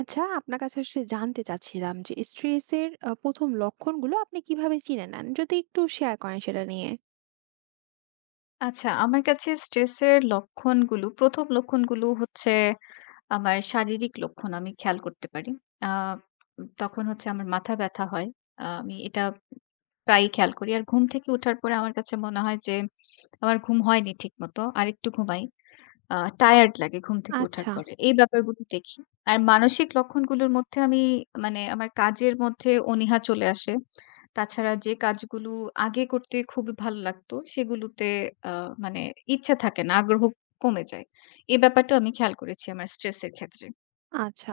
আচ্ছা, আপনার কাছে আসলে জানতে চাচ্ছিলাম যে স্ট্রেসের ১ম লক্ষণগুলো আপনি কিভাবে চিনে নেন? যদি একটু শেয়ার করেন সেটা নিয়ে। আচ্ছা, আমার কাছে স্ট্রেসের লক্ষণগুলো ১ম লক্ষণগুলো হচ্ছে আমার শারীরিক লক্ষণ আমি খেয়াল করতে পারি। আ তখন হচ্ছে আমার মাথা ব্যথা হয়। আমি এটা প্রায়ই খেয়াল করি। আর ঘুম থেকে উঠার পরে আমার কাছে মনে হয় যে আমার ঘুম হয়নি ঠিকমতো। আরেকটু ঘুমাই। আ টায়ার্ড লাগে ঘুম থেকে ওঠার আচ্ছা, পরে। এই ব্যাপারগুলো দেখি। আর মানসিক লক্ষণগুলোর মধ্যে আমি আমার কাজের মধ্যে অনীহা চলে আসে। তাছাড়া যে কাজগুলো আগে করতে খুবই ভালো লাগতো সেগুলোতে আ মানে ইচ্ছা থাকে না, আগ্রহ কমে যায়। এই ব্যাপারটাও আমি খেয়াল করেছি আমার স্ট্রেসের ক্ষেত্রে। আচ্ছা,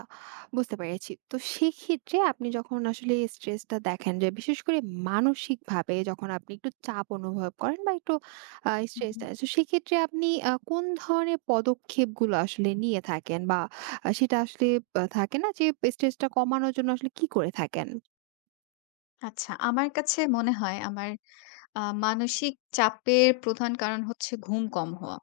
বুঝতে পেরেছি। তো সেক্ষেত্রে আপনি যখন আসলে স্ট্রেসটা দেখেন যে বিশেষ করে মানসিকভাবে যখন আপনি একটু চাপ অনুভব করেন বা একটু স্ট্রেসড হুম। আছে, সেক্ষেত্রে আপনি কোন ধরনের পদক্ষেপগুলো আসলে নিয়ে থাকেন? বা সেটা আসলে থাকে না যে স্ট্রেসটা কমানোর জন্য আসলে কি করে থাকেন? আচ্ছা, আমার কাছে মনে হয় আমার মানসিক চাপের প্রধান কারণ হচ্ছে ঘুম কম হওয়া।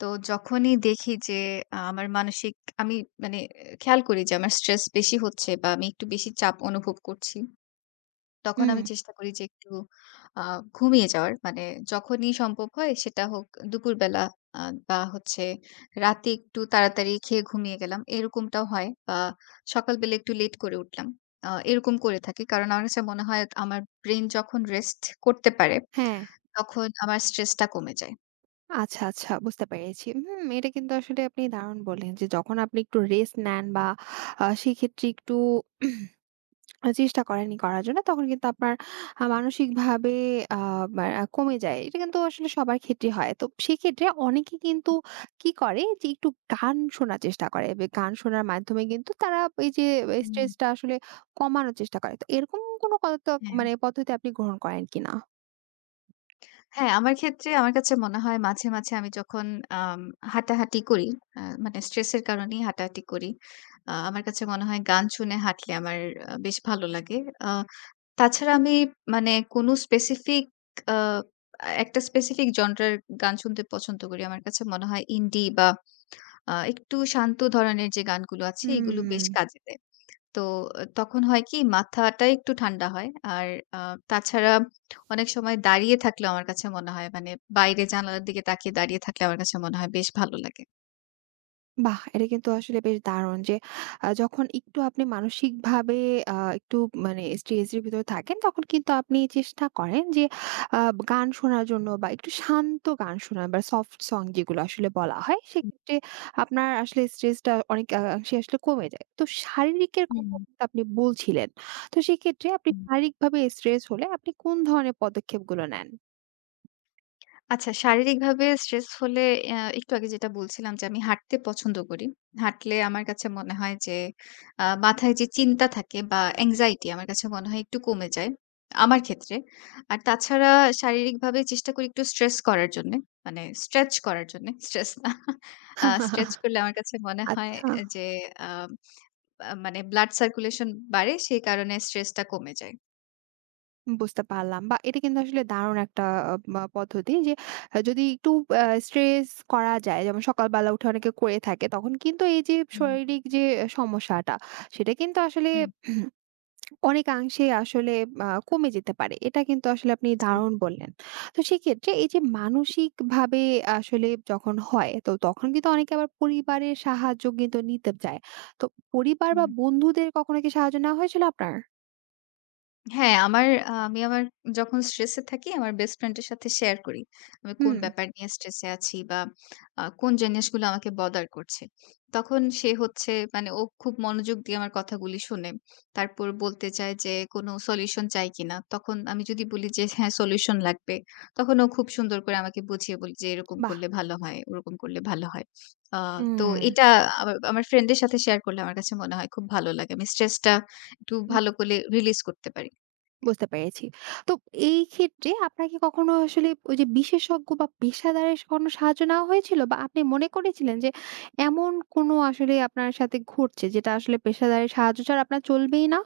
তো যখনই দেখি যে আ আমার মানসিক আমি মানে আহ, খেয়াল করি যে আমার স্ট্রেস বেশি হচ্ছে বা আমি একটু বেশি চাপ অনুভব করছি। তখন হুম, আমি চেষ্টা করি যে একটু আ ঘুমিয়ে যাওয়ার। মানে যখনই সম্ভব হয় সেটা হোক দুপুরবেলা আ বা হচ্ছে রাতে একটু তাড়াতাড়ি খেয়ে ঘুমিয়ে গেলাম। এরকমটাও হয় বা সকালবেলা একটু লেট করে উঠলাম। এরকম করে থাকি। কারণ আমার কাছে মনে হয় আমার ব্রেইন যখন রেস্ট করতে পারে, হ্যাঁ। তখন আমার স্ট্রেসটা কমে যায়। আচ্ছা, আচ্ছা, বুঝতে পেরেছি। হুম, এটা কিন্তু আসলে আপনি দারুণ বললেন যে যখন আপনি একটু রেস্ট নেন বা সেক্ষেত্রে একটু উম, চেষ্টা করেন ই করার জন্য তখন কিন্তু আপনার মানসিকভাবে আ মা কমে যায়। এটা কিন্তু আসলে সবার ক্ষেত্রেই হয়। তো সেক্ষেত্রে অনেকে কিন্তু কি করে যে একটু গান শোনার চেষ্টা করে। গান শোনার মাধ্যমে কিন্তু তারা এই যে হুম, স্ট্রেসটা আসলে কমানোর চেষ্টা করে। তো এরকম কোনো হ্যাঁ। মানে পদ্ধতি আপনি গ্রহণ করেন কিনা? হ্যাঁ, আমার ক্ষেত্রে আমার কাছে মনে হয় মাঝে, মাঝে আমি যখন আম হাঁটাহাঁটি করি, মানে স্ট্রেসের কারণেই হাঁটাহাঁটি করি। আমার কাছে মনে হয় গান শুনে হাঁটলে আমার বেশ ভালো লাগে। আ তাছাড়া আমি মানে কোনো স্পেসিফিক আ একটা স্পেসিফিক জনরার গান শুনতে পছন্দ করি। আমার কাছে মনে হয় ইন্ডি বা একটু শান্ত ধরনের যে গানগুলো আছে, এগুলো বেশ হুম। কাজে দেয়। তো তখন হয় কি মাথাটা একটু ঠান্ডা হয়। আর আ তাছাড়া অনেক সময় দাঁড়িয়ে থাকলেও আমার কাছে মনে হয় মানে বাইরে জানালার দিকে তাকিয়ে দাঁড়িয়ে থাকলে আমার কাছে মনে হয় বেশ ভালো লাগে। বাহ! এটা কিন্তু আসলে বেশ দারুণ যে যখন একটু আপনি মানসিকভাবে একটু মানে স্ট্রেসের ভিতরে থাকেন তখন কিন্তু আপনি চেষ্টা করেন যে আ গান শোনার জন্য বা একটু শান্ত গান শোনা বা সফট সং যেগুলো আসলে বলা হয় সেক্ষেত্রে আপনার আসলে স্ট্রেসটা অনেক অংশে আসলে কমে যায়। তো শারীরিকের হুম, কথা কিন্তু আপনি বলছিলেন। তো সেক্ষেত্রে আপনি হুম। শারীরিকভাবে স্ট্রেস হলে আপনি কোন ধরনের পদক্ষেপগুলো নেন? আচ্ছা, শারীরিকভাবে স্ট্রেস হলে একটু আগে যেটা বলছিলাম যে আমি হাঁটতে পছন্দ করি। হাঁটলে আমার কাছে মনে হয় যে মাথায় যে চিন্তা থাকে বা anxiety আমার কাছে মনে হয় একটু কমে যায়, আমার ক্ষেত্রে। আর তাছাড়া শারীরিকভাবে চেষ্টা করি একটু স্ট্রেস করার জন্যে, মানে স্ট্রেচ করার জন্যে, স্ট্রেস না। স্ট্রেচ করলে আমার কাছে মনে হয় আচ্ছা, এ যে আ আ মানে ব্লাড সার্কুলেশন বাড়ে, সেই কারণে স্ট্রেসটা কমে যায়। বুঝতে পারলাম। বা এটা কিন্তু আসলে দারুণ একটা আ মা পদ্ধতি যে যদি একটু স্ট্রেস করা যায় যেমন সকালবেলা উঠে অনেকে করে থাকে তখন কিন্তু এই যে হুম, শারীরিক যে সমস্যাটা সেটা কিন্তু আসলে হুম, অনেকাংশেই আসলে কমে যেতে পারে। এটা কিন্তু আসলে আপনি জি। দারুণ বললেন। তো সেক্ষেত্রে এই যে মানসিকভাবে আসলে যখন হয়, তো তখন কিন্তু অনেকে আবার পরিবারের সাহায্য কিন্তু নিতে চায়। তো পরিবার বা হুম। বন্ধুদের কখনো কি সাহায্য নেওয়া হয়েছিল আপনার? হ্যাঁ, আমার আ আমি আমার যখন স্ট্রেসে থাকি আমার বেস্ট ফ্রেন্ড এর সাথে শেয়ার করি। আমি কোন হুম। ব্যাপার নিয়ে স্ট্রেসে আছি বা কোন জিনিসগুলো আমাকে বদার করছে। তখন সে হচ্ছে মানে ও খুব মনোযোগ দিয়ে আমার কথাগুলি শোনে। তারপর বলতে চায় যে কোনো সলিউশন চাই কিনা? তখন আমি যদি বলি যে হ্যাঁ, সলিউশন লাগবে। তখন ও খুব সুন্দর করে আমাকে বুঝিয়ে বলে যে এরকম বাহ! করলে ভালো হয়, ওরকম করলে ভালো হয়। আ তো হুম। এটা আমার আমার ফ্রেন্ড এর সাথে শেয়ার করলে আমার কাছে মনে হয় খুব ভালো লাগে। আমি স্ট্রেসটা একটু ভালো করে রিলিজ করতে পারি। বুঝতে পেরেছি। তো এই ক্ষেত্রে আপনার কি কখনো আসলে ওই যে বিশেষজ্ঞ বা পেশাদারের কোনো সাহায্য নেওয়া হয়েছিল? বা আপনি মনে করেছিলেন যে এমন কোনো আসলে আপনার সাথে ঘটছে যেটা আসলে পেশাদারের সাহায্য ছাড়া আপনার চলবেই না?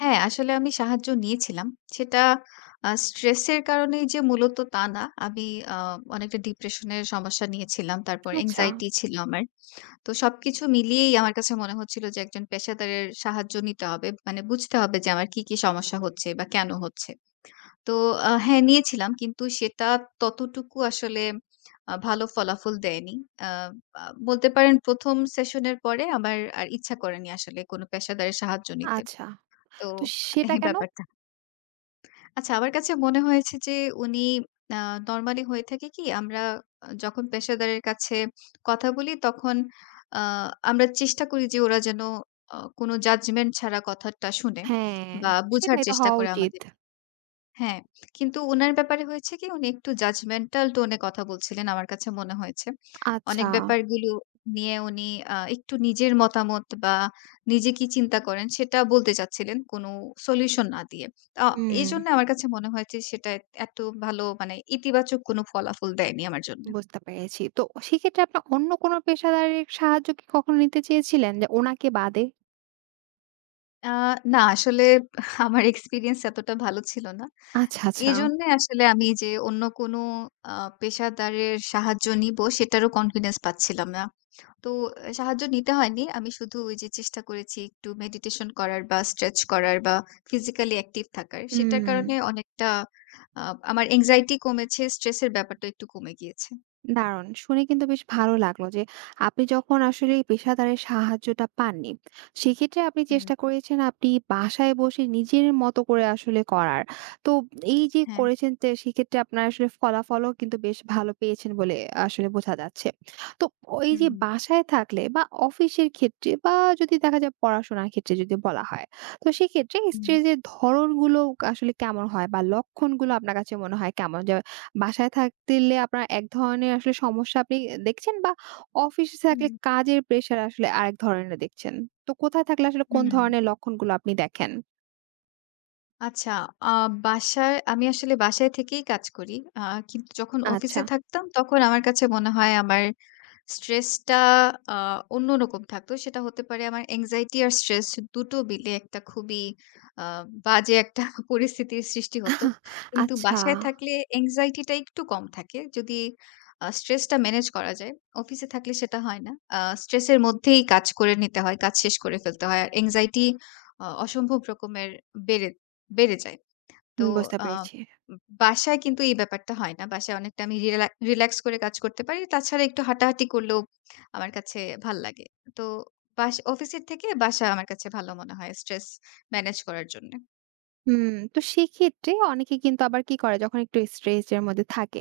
হ্যাঁ, আসলে আমি সাহায্য নিয়েছিলাম। সেটা স্ট্রেসের কারণেই যে মূলত তা না। আমি আ অনেকটা ডিপ্রেশনের সমস্যা নিয়েছিলাম। তারপর আচ্ছা, এনক্সাইটি ছিল আমার। তো সবকিছু মিলিয়েই আমার কাছে মনে হচ্ছিল যে একজন পেশাদারের সাহায্য নিতে হবে। মানে বুঝতে হবে যে আমার কি, কি সমস্যা হচ্ছে বা কেন হচ্ছে। তো হ্যাঁ, নিয়েছিলাম। কিন্তু সেটা ততটুকু আসলে ভালো ফলাফল দেয়নি। আ আ বলতে পারেন ১ম সেশনের পরে আমার আর ইচ্ছা করেনি আসলে কোনো পেশাদারের সাহায্য নিতে। আচ্ছা। তো তো সেটা এই কেন? ব্যাপার আচ্ছা, আমার কাছে মনে হয়েছে যে উনি আ নরমালি হয়ে থাকে কি আমরা যখন পেশাদারের কাছে কথা বলি তখন আ আমরা চেষ্টা করি যে ওরা যেন কোনো জাজমেন্ট ছাড়া কথাটা শুনে হ্যাঁ, বা বুঝার সেটাই তো চেষ্টা হওয়া করে উচিত। আমাদের। হ্যাঁ, কিন্তু উনার ব্যাপারে হয়েছে কি উনি একটু judgmental tone এ কথা বলছিলেন আমার কাছে মনে হয়েছে। অনেক আচ্ছা। ব্যাপারগুলো নিয়ে উনি একটু নিজের মতামত বা নিজে কি চিন্তা করেন সেটা বলতে চাচ্ছিলেন কোনো সলিউশন না দিয়ে। আ হুম, এজন্য আমার কাছে মনে হয়েছে সেটা এত ভালো মানে ইতিবাচক কোনো ফলাফল দেয়নি আমার জন্য। বুঝতে পেরেছি। তো সেক্ষেত্রে আপনার অন্য কোনো পেশাদারের সাহায্য কি কখনো নিতে চেয়েছিলেন যে ওনাকে বাদে? আ না আসলে আমার এক্সপেরিয়েন্স এতটা ভালো ছিল না। আচ্ছা, আচ্ছা। এজন্যে আসলে আমি যে অন্য কোনো আ পেশাদারের সাহায্য নিবো সেটারও কনফিডেন্স পাচ্ছিলাম না। তো সাহায্য নিতে হয়নি। আমি শুধু ওই যে চেষ্টা করেছি একটু মেডিটেশন করার বা স্ট্রেচ করার বা ফিজিক্যালি অ্যাক্টিভ থাকার। সেটার হুম। কারণে অনেকটা আ আমার anxiety কমেছে, স্ট্রেসের ব্যাপারটা একটু কমে গিয়েছে। দারুণ! শুনে কিন্তু বেশ ভালো লাগলো যে আপনি যখন আসলে এই পেশাদারের সাহায্যটা পাননি, সেক্ষেত্রে আপনি হুম, চেষ্টা করেছেন আপনি বাসায় বসে নিজের মতো করে আসলে করার। তো এই যে হ্যাঁ। করেছেন সেক্ষেত্রে আপনার আসলে ফলাফলও কিন্তু বেশ ভালো পেয়েছেন বলে আসলে বোঝা যাচ্ছে। তো এই হুম, যে হুম, বাসায় থাকলে বা অফিসের ক্ষেত্রে বা যদি দেখা যায় পড়াশোনার ক্ষেত্রে যদি বলা হয়, তো সেক্ষেত্রে হুম, স্ট্রেস এর ধরনগুলো আসলে কেমন হয় বা লক্ষণগুলো আপনার কাছে মনে হয় কেমন? যে বাসায় থাকলে আপনার এক ধরনের আসলে সমস্যা আপনি দেখছেন বা অফিসে থাকলে কাজের প্রেশার আসলে আরেক ধরনের দেখছেন। তো কোথায় থাকলে আসলে কোন হুম, হুম। ধরনের লক্ষণগুলো আপনি দেখেন? আচ্ছা, আ বাসায় আমি আসলে বাসায় থেকেই কাজ করি। কিন্তু যখন আচ্ছা, অফিসে থাকতাম তখন আমার কাছে মনে হয় আমার স্ট্রেসটা আ অন্যরকম থাকতো। সেটা হতে পারে আমার anxiety আর স্ট্রেস দুটো মিলে একটা খুবই আ বাজে একটা পরিস্থিতির সৃষ্টি হতো। কিন্তু আচ্ছা, বাসায় থাকলে anxiety টা একটু কম থাকে। যদি স্ট্রেসটা ম্যানেজ করা যায়। অফিসে থাকলে সেটা হয় না। স্ট্রেসের মধ্যেই কাজ করে নিতে হয়, কাজ শেষ করে ফেলতে হয়। আর anxiety অসম্ভব রকমের বেড়ে বেড়ে যায়। তো বুঝতে আ পেরেছি। বাসায় কিন্তু এই ব্যাপারটা হয় না। বাসায় অনেকটা আমি রিল্যাক্স করে কাজ করতে পারি। তাছাড়া একটু হাঁটাহাঁটি করলেও আমার কাছে ভাল লাগে। তো অফিসের থেকে বাসা আমার কাছে ভালো মনে হয় স্ট্রেস ম্যানেজ করার জন্যে। হুম, তো সেক্ষেত্রে অনেকে কিন্তু আবার কি করে যখন একটু স্ট্রেস এর মধ্যে থাকে।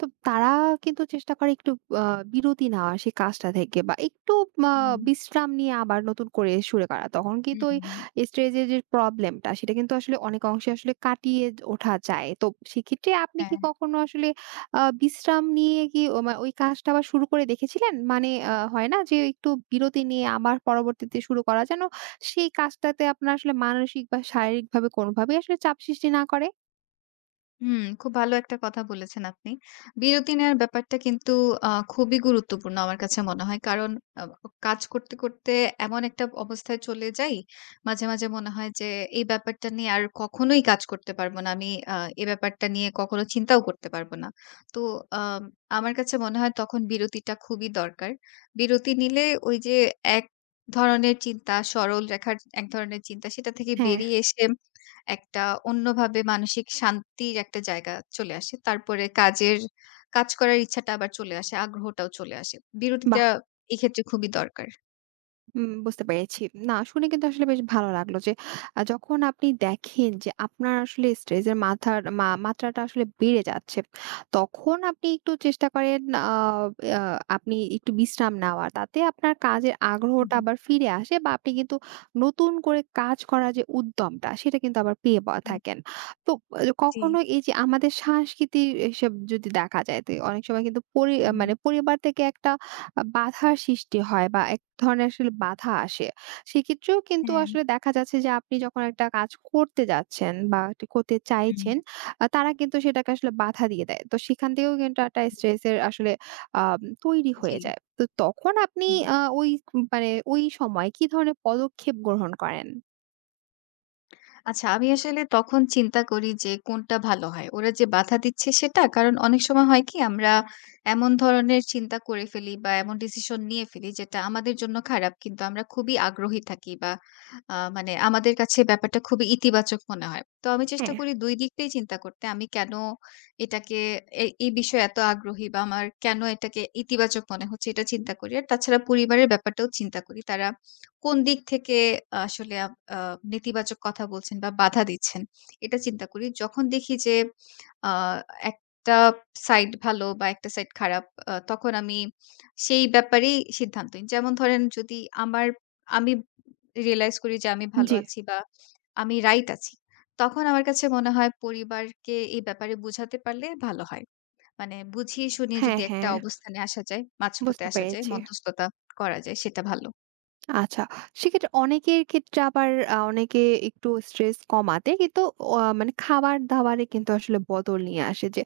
তো তারা কিন্তু চেষ্টা করে একটু আ বিরতি নেওয়া সেই কাজটা থেকে বা একটু আ হুম, বিশ্রাম নিয়ে আবার নতুন করে শুরু করা। তখন হুম, কিন্তু ওই হুম, হুম। স্ট্রেস এর যে প্রবলেমটা সেটা কিন্তু আসলে অনেক অংশে আসলে কাটিয়ে ওঠা যায়। তো সেক্ষেত্রে আপনি কি হ্যাঁ। কখনো আসলে বিশ্রাম নিয়ে কি ও মা ওই কাজটা আবার শুরু করে দেখেছিলেন? মানে হয় না যে একটু বিরতি নিয়ে আবার পরবর্তীতে শুরু করা যেন সেই কাজটাতে আপনার আসলে মানসিক বা শারীরিকভাবে কোনোভাবেই আসলে চাপ সৃষ্টি না করে? হুম, খুব ভালো একটা কথা বলেছেন আপনি। বিরতি নেয়ার ব্যাপারটা কিন্তু খুবই গুরুত্বপূর্ণ আমার কাছে মনে হয়। কারণ আ কাজ করতে, করতে এমন একটা অবস্থায় চলে যাই, মাঝে, মাঝে মনে হয় যে এই ব্যাপারটা নিয়ে আর কখনোই কাজ করতে পারব না। আমি আ এ ব্যাপারটা নিয়ে কখনো চিন্তাও করতে পারব না। তো আম আমার কাছে মনে হয় তখন বিরতিটা খুবই দরকার। বিরতি নিলে ওই যে এক ধরনের চিন্তা, সরল রেখার এক ধরনের চিন্তা সেটা থেকে হ্যাঁ। বেরিয়ে এসে একটা অন্যভাবে মানসিক শান্তির একটা জায়গা চলে আসে। তারপরে কাজ করার ইচ্ছাটা আবার চলে আসে, আগ্রহটাও চলে আসে। বাহ! বিরতিটা এক্ষেত্রে খুবই দরকার। হুম, বুঝতে পেরেছি। না শুনে কিন্তু আসলে বেশ ভালো লাগলো যে যখন আপনি দেখেন যে আপনার আসলে স্ট্রেস এর মাথার মা মাত্রাটা আসলে বেড়ে যাচ্ছে। তখন আপনি একটু চেষ্টা করেন আ আ আপনি একটু বিশ্রাম নেওয়ার। তাতে আপনার কাজের হুম, আগ্রহটা হুম, আবার ফিরে আসে বা আপনি কিন্তু নতুন করে কাজ করার যে উদ্যমটা সেটা কিন্তু আবার পেয়ে বা হুম। থাকেন। তো জি। কখনো এই যে আমাদের সংস্কৃতি এসব যদি দেখা যায় তো অনেক সময় কিন্তু হুম, মানে পরিবার থেকে একটা বাধার সৃষ্টি হয় বা এক ধরনের আসলে বাধা আসে। সেক্ষেত্রেও কিন্তু হ্যাঁ। আসলে দেখা যাচ্ছে যে আপনি যখন একটা কাজ করতে যাচ্ছেন বা একটু করতে হুম, চাইছেন, তারা কিন্তু সেটাকে আসলে বাধা দিয়ে দেয়। তো সেখান থেকেও কিন্তু একটা স্ট্রেস এর আসলে আম তৈরি জি। হয়ে যায়। তো তখন আপনি ওই মানে ওই সময় কি ধরনের পদক্ষেপ গ্রহণ করেন? আচ্ছা, আমি আসলে তখন চিন্তা করি যে কোনটা ভালো হয়। ওরা যে বাধা দিচ্ছে সেটা? কারণ অনেক সময় হয় কি আমরা এমন ধরনের চিন্তা করে ফেলি বা এমন ডিসিশন নিয়ে ফেলি যেটা আমাদের জন্য খারাপ। কিন্তু আমরা খুবই আগ্রহী থাকি বা মানে আমাদের কাছে ব্যাপারটা খুবই ইতিবাচক মনে হয়। তো আমি চেষ্টা হ্যাঁ, করি ২ দিকটাই চিন্তা করতে। আমি কেন এটাকে এ এই বিষয়ে এত আগ্রহী বা আমার কেন এটাকে ইতিবাচক মনে হচ্ছে এটা চিন্তা করি। আর তাছাড়া পরিবারের ব্যাপারটাও চিন্তা করি। তারা কোন দিক থেকে আসলে আপ আ নেতিবাচক কথা বলছেন বা বাধা দিচ্ছেন, এটা চিন্তা করি। যখন দেখি যে আ একটা সাইড ভালো বা একটা সাইড খারাপ, তখন আমি সেই ব্যাপারেই সিদ্ধান্ত নিই। যেমন ধরেন যদি আমার আমি রিয়ালাইজ করি যে আমি ভালো জি। আছি বা আমি রাইট আছি। তখন আমার কাছে মনে হয় পরিবারকে এই ব্যাপারে বুঝাতে পারলে ভালো হয়। মানে বুঝিয়ে শুনিয়ে হ্যাঁ, যদি একটা হ্যাঁ, অবস্থানে আসা যায়, মাঝপথে বুঝতে আসা যায়, পেরেছি। মধ্যস্থতা করা যায় সেটা ভালো। আচ্ছা। সেক্ষেত্রে অনেকের ক্ষেত্রে আবার অনেকে একটু স্ট্রেস কমাতে কিন্তু মানে খাবার-দাবারে কিন্তু আসলে বদল নিয়ে আসে যে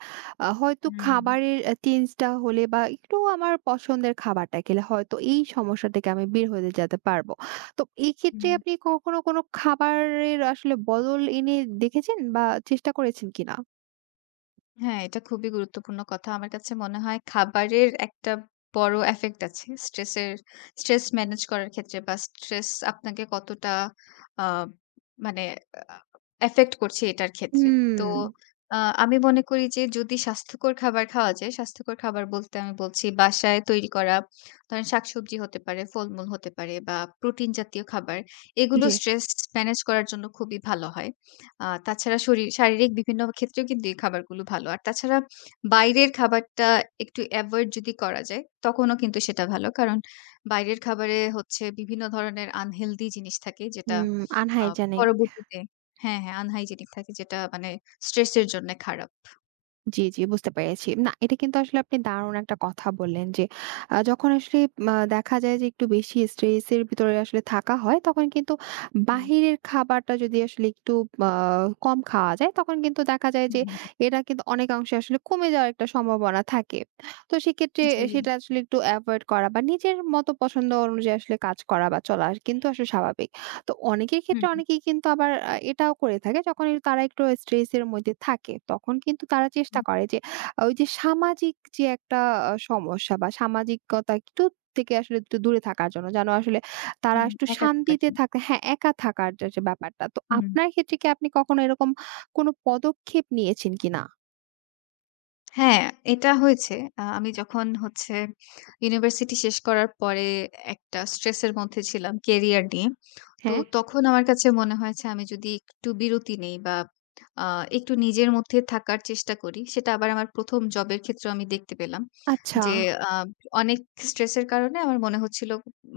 হয়তো হুম। খাবারের চেঞ্জটা হলে বা একটু আমার পছন্দের খাবারটা খেলে হয়তো এই সমস্যা থেকে আমি বের হয়ে যেতে পারবো। তো এই ক্ষেত্রে হুম। আপনি কখনো কোনো খাবারের আসলে বদল এনে দেখেছেন বা চেষ্টা করেছেন কিনা? হ্যাঁ, এটা খুবই গুরুত্বপূর্ণ কথা। আমার কাছে মনে হয় খাবারের একটা বড় এফেক্ট আছে। স্ট্রেস ম্যানেজ করার ক্ষেত্রে বা স্ট্রেস আপনাকে কতটা আ মানে আ এফেক্ট করছে এটার ক্ষেত্রে। তো হুম, আ আমি মনে করি যে যদি স্বাস্থ্যকর খাবার খাওয়া যায়, স্বাস্থ্যকর খাবার বলতে আমি বলছি বাসায় তৈরি করা ধরেন শাকসবজি হতে পারে, ফলমূল হতে পারে বা প্রোটিন জাতীয় খাবার। এগুলো জি। স্ট্রেস ম্যানেজ করার জন্য খুবই ভালো হয়। তাছাড়া শারীরিক বিভিন্ন ক্ষেত্রেও কিন্তু এই খাবারগুলো ভালো। আর তাছাড়া বাইরের খাবারটা একটু এভয়েড যদি করা যায়, তখনও কিন্তু সেটা ভালো। কারণ বাইরের খাবারে হচ্ছে বিভিন্ন ধরনের আনহেলথি জিনিস থাকে যেটা হুম, আ আনহাইজেনিক। পরবর্তীতে হ্যাঁ, হ্যাঁ, আনহাইজেনিক থাকে যেটা মানে স্ট্রেসের জন্যে খারাপ। জি, জি, বুঝতে পেরেছি। না, এটা কিন্তু আসলে আপনি দারুণ একটা কথা বললেন যে যখন আসলে দেখা যায় যে একটু বেশি স্ট্রেস এর ভিতরে আসলে থাকা হয়, তখন কিন্তু হুম, বাহিরের খাবারটা যদি আসলে একটু আ কম খাওয়া যায়, তখন কিন্তু দেখা যায় হুম, যে হুম। এটা কিন্তু অনেকাংশে আসলে কমে যাওয়ার একটা সম্ভাবনা থাকে। তো সেক্ষেত্রে হুম, জি। সেটা আসলে একটু এভয়েড করা বা নিজের মতো পছন্দ অনুযায়ী আসলে কাজ করা বা চলা কিন্তু আসলে স্বাভাবিক। তো অনেকের হুম, ক্ষেত্রে হুম, অনেকেই কিন্তু আবার এটাও করে থাকে যখন তারা একটু স্ট্রেস এর মধ্যে থাকে তখন কিন্তু তারা চেষ্টা হুম, করে যে আহ, ওই যে সামাজিক যে একটা সমস্যা বা সামাজিকতা একটু থেকে আসলে একটু দূরে থাকার জন্য যেন আসলে তারা হুম, একটু একা থাকার শান্তিতে জন্য। থাকে, হ্যাঁ, একা থাকার যে ব্যাপারটা। তো হুম। আপনার ক্ষেত্রে কি আপনি কখনো এরকম কোনো পদক্ষেপ নিয়েছেন কিনা? হ্যাঁ, এটা হয়েছে। আমি যখন হচ্ছে ইউনিভার্সিটি শেষ করার পরে একটা স্ট্রেসের মধ্যে ছিলাম কেরিয়ার নিয়ে। তো হ্যাঁ, তখন আমার কাছে মনে হয়েছে আমি যদি একটু বিরতি নেই বা আ একটু নিজের মধ্যে থাকার চেষ্টা করি, সেটা আবার আমার ১ম জবের ক্ষেত্রেও আমি দেখতে পেলাম। আচ্ছা। যে আ অনেক স্ট্রেসের কারণে আমার মনে হচ্ছিল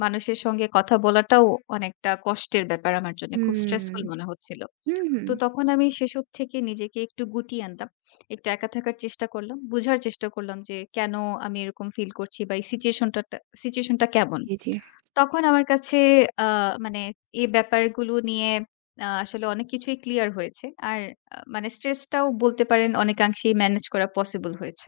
মানুষের সঙ্গে কথা বলাটাও অনেকটা কষ্টের ব্যাপার আমার জন্য। খুব হুম, স্ট্রেসফুল মনে হচ্ছিল। হুম, হুম। তো তখন আমি সেসব থেকে নিজেকে একটু গুটিয়ে আনলাম। একটু একা থাকার চেষ্টা করলাম। বুঝার চেষ্টা করলাম যে কেন আমি এরকম ফিল করছি বা এই সিচুয়েশনটা কেমন? জি, জি। তখন আমার কাছে আ মানে এই ব্যাপারগুলো নিয়ে আসলে অনেক কিছুই ক্লিয়ার হয়েছে। আর মানে স্ট্রেসটাও বলতে পারেন অনেকাংশেই ম্যানেজ করা পসিবল হয়েছে।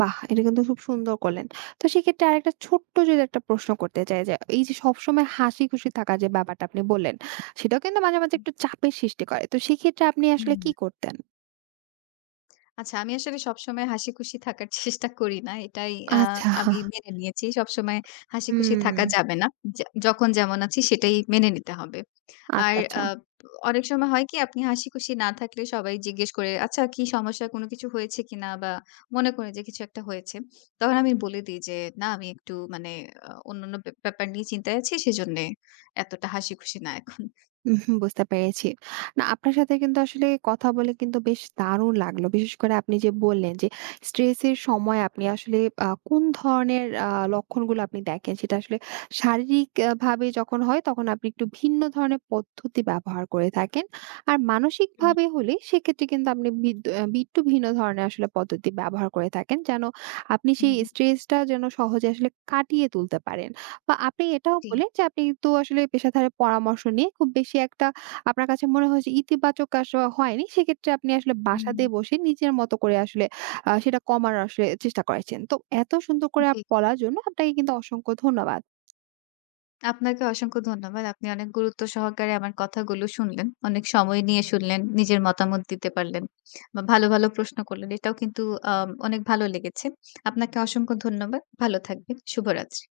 বাহ! এটা কিন্তু খুব সুন্দর করলেন। তো সেক্ষেত্রে আরেকটা ছোট্ট যদি একটা প্রশ্ন করতে চাই যে, এই যে সবসময় হাসি-খুশি থাকার যে ব্যাপারটা আপনি বললেন, সেটাও কিন্তু মাঝে, মাঝে একটু চাপের সৃষ্টি করে। তো সেক্ষেত্রে আপনি আসলে কি হুম। করতেন? আচ্ছা, আমি আসলে সবসময় হাসিখুশি থাকার চেষ্টা করি না। এটাই আচ্ছা, আমি মেনে নিয়েছি। সবসময় হাসিখুশি হুম। থাকা যাবে না। যা যখন যেমন আছি সেটাই মেনে নিতে হবে। আর আচ্ছা, আচ্ছা। অনেক সময় হয় কি আপনি হাসিখুশি না থাকলে সবাই জিজ্ঞেস করে, "আচ্ছা কি সমস্যা? কোন কিছু হয়েছে কিনা?" বা মনে করে যে কিছু একটা হয়েছে। তখন আমি বলে দেই যে, "না আমি একটু মানে অন্যান্য ব্যাপার নিয়ে চিন্তায় আছি। সেজন্যে এতটা হাসিখুশি না এখন।" উহু, বুঝতে পেরেছি। না আপনার সাথে কিন্তু আসলে কথা বলে কিন্তু বেশ দারুণ লাগলো। বিশেষ করে আপনি যে বললেন যে স্ট্রেসের সময় আপনি আসলে কোন ধরনের লক্ষণগুলো আপনি দেখেন সেটা আসলে শারীরিক ভাবে যখন হয় তখন আপনি একটু ভিন্ন ধরনের পদ্ধতি ব্যবহার করে থাকেন। আর হুম, মানসিকভাবে হলে সেক্ষেত্রে কিন্তু আপনি বিদ আ একটু ভিন্ন ধরনের আসলে পদ্ধতি ব্যবহার করে থাকেন। যেন আপনি হুম, সেই হুম। স্ট্রেসটা যেন সহজে আসলে কাটিয়ে তুলতে পারেন। বা আপনি এটাও জি, বললেন যে আপনি তো আসলে পেশাদারের পরামর্শ নিয়ে খুব বেশি একটা আপনার কাছে মনে হয়েছে ইতিবাচক আসলে হয়নি। সেক্ষেত্রে আপনি আসলে হুম। বাসাতে বসে নিজের মতো করে আসলে সেটা কমানোর আসলে চেষ্টা করেছেন। তো এত সুন্দর করে জি। বলার জন্য আপনাকে কিন্তু অসংখ্য ধন্যবাদ। আপনাকে অসংখ্য ধন্যবাদ। আপনি অনেক গুরুত্ব সহকারে আমার কথাগুলো শুনলেন। অনেক সময় নিয়ে শুনলেন, নিজের মতামত দিতে পারলেন। বা ভালো, ভালো প্রশ্ন করলেন। এটাও কিন্তু আ অনেক ভালো লেগেছে। আপনাকে অসংখ্য ধন্যবাদ। ভালো থাকবেন। শুভরাত্রি।